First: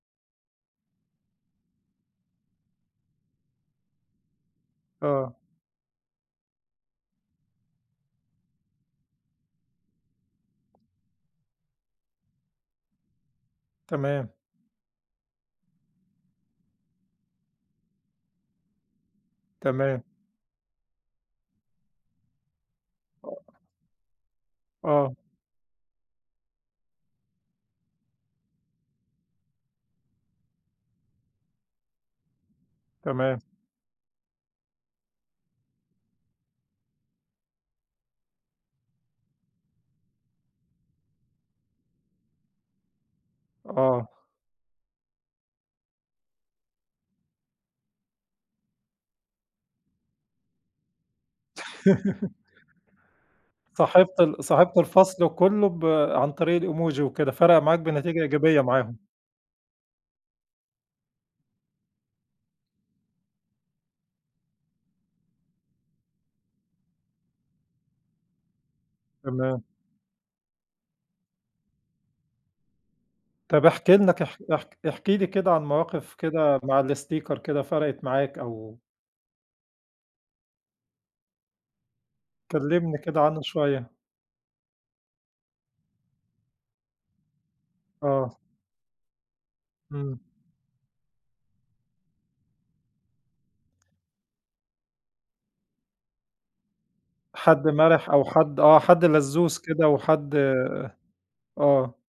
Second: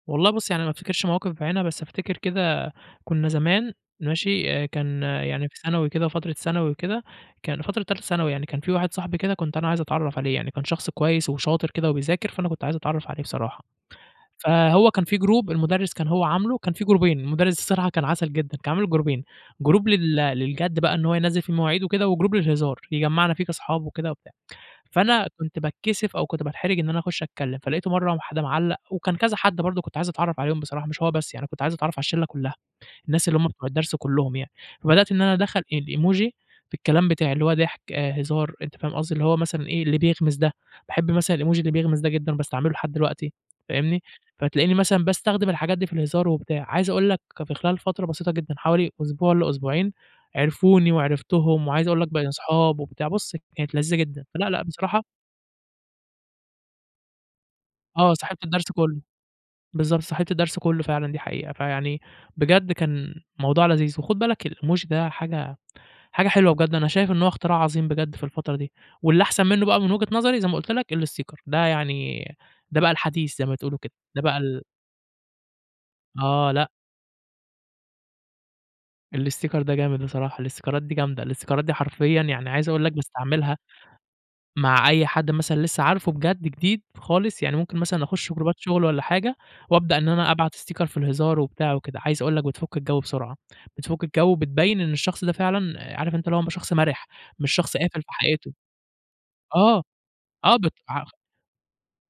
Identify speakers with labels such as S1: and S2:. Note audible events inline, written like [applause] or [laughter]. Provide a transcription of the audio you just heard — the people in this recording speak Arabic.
S1: والله بُص، يعني ما افتكرش مواقف بعينها بس افتكر كده كنّا زمان ماشي، آآ، كان
S2: آه.
S1: يعني في ثانوي كده فترة ثانوي وكده، كان فترة تالتة ثانوي يعني كان في واحد صحبي كده كنت أنا عايز اتعرّف عليه، يعني كان شخص كويس وشاطر كده وبيذاكر، فأنا كنت عايز اتعرّف عليه بصراحة.
S2: تمام.
S1: فهو كان في جروب المدرس كان هو عامله كان في جروبين المدرس الصرحة كان عسل جدًا، كان عامل جروبين، جروب
S2: تمام.
S1: لل للجد بقى إن هو ينزل في المواعيد وكده وجروب للهزار، يجمعنا فيه كاصحاب وكده وبتاع.
S2: آه.
S1: فأنا كنت باتكسف أو كنت باتحرج إن أنا اخش اتكلم، فلقيته مرّة واحد معلّق وكان كذا حد برضه كنت عايز اتعرّف عليهم بصراحة مش هو بس يعني كنت عايز اتعرّف على الشلة كلّها، الناس اللي
S2: تمام.
S1: هُم بتوع الدرس كلّهم يعني. فبدأت إن أنا ادخل الإيموجي في الكلام بتاعي، اللي هو ضحك آآ، هزار أنت فاهم قصدي، اللي هو مثلًا إيه اللي بيغمز ده، باحب مثلًا الإيموجي اللي بيغمز ده جدًا وباستعمله لحد دلوقتي، فاهمني.
S2: آه.
S1: فتلاقيني مثلًا باستخدم الحاجات دي في الهزار وبتاع، عايز اقول لك في خلال فترة بسيطة جدًا حوالي أسبوع لأسبوعين، عرفوني وعرفتهم وعايز اقول لك بقينا
S2: [chuckles]
S1: اصحاب وبتاع، بصُ كانت لذيذة
S2: صاحبت
S1: جدًا.
S2: ال
S1: فلأ، لأ،
S2: صاحبت
S1: بصراحة
S2: الفصل كلّه ب عن طريق الإيموجي وكده، فرق معاك
S1: آه،
S2: بنتيجة
S1: صاحبت
S2: إيجابية
S1: الدرس
S2: معاهم.
S1: كلّه. بالضبط، صاحبت الدرس كلّه فعلًا دي حقيقة. فيعني بجد كان موضوع لذيذ، وخُد بالك الإيموجي ده حاجة حاجة حلوة بجد أنا شايف إن هو اختراع عظيم بجد في الفترة دي، واللي احسن
S2: تمام.
S1: منُّه بقى من وجهة نظري زي ما قُلت لك، الإستيكر. ده يعني ده بقى الحديث زي ما
S2: طب
S1: بتقولوا
S2: احكِ
S1: كده،
S2: لنا
S1: ده بقى
S2: كح
S1: ال
S2: اح احكِ لي كده عن مواقف
S1: آه،
S2: كده
S1: لأ.
S2: مع الاستيكر كده فرقت معاك أو
S1: الاستيكر ده جامد بصراحة. الاستيكرات دي جامدة. الاستيكرات دي حرفيًا يعني عايز اقول لك
S2: كلمني كده عنُّه
S1: باستعملها،
S2: شوية.
S1: مع أي حد مثلًا لسه عارفه بجد جديد خالص، يعني ممكن مثلًا اخش
S2: آه.
S1: جروبات شغل والّا حاجة، وابدأ إن
S2: إمم.
S1: أنا أبعت استيكر في الهزار وبتاع وكده، عايز اقول لك بتفُك الجو بسرعة. بتفُك الجو وبتبين إن الشخص ده فعلًا آآ، عارف أنت اللي هو م شخص مَرِح مش
S2: حد
S1: شخص قافل في
S2: مَرِح أو
S1: حياته.
S2: حد آه، حد لزّوز
S1: آه،
S2: كده وحد
S1: آه بتع خ
S2: آه.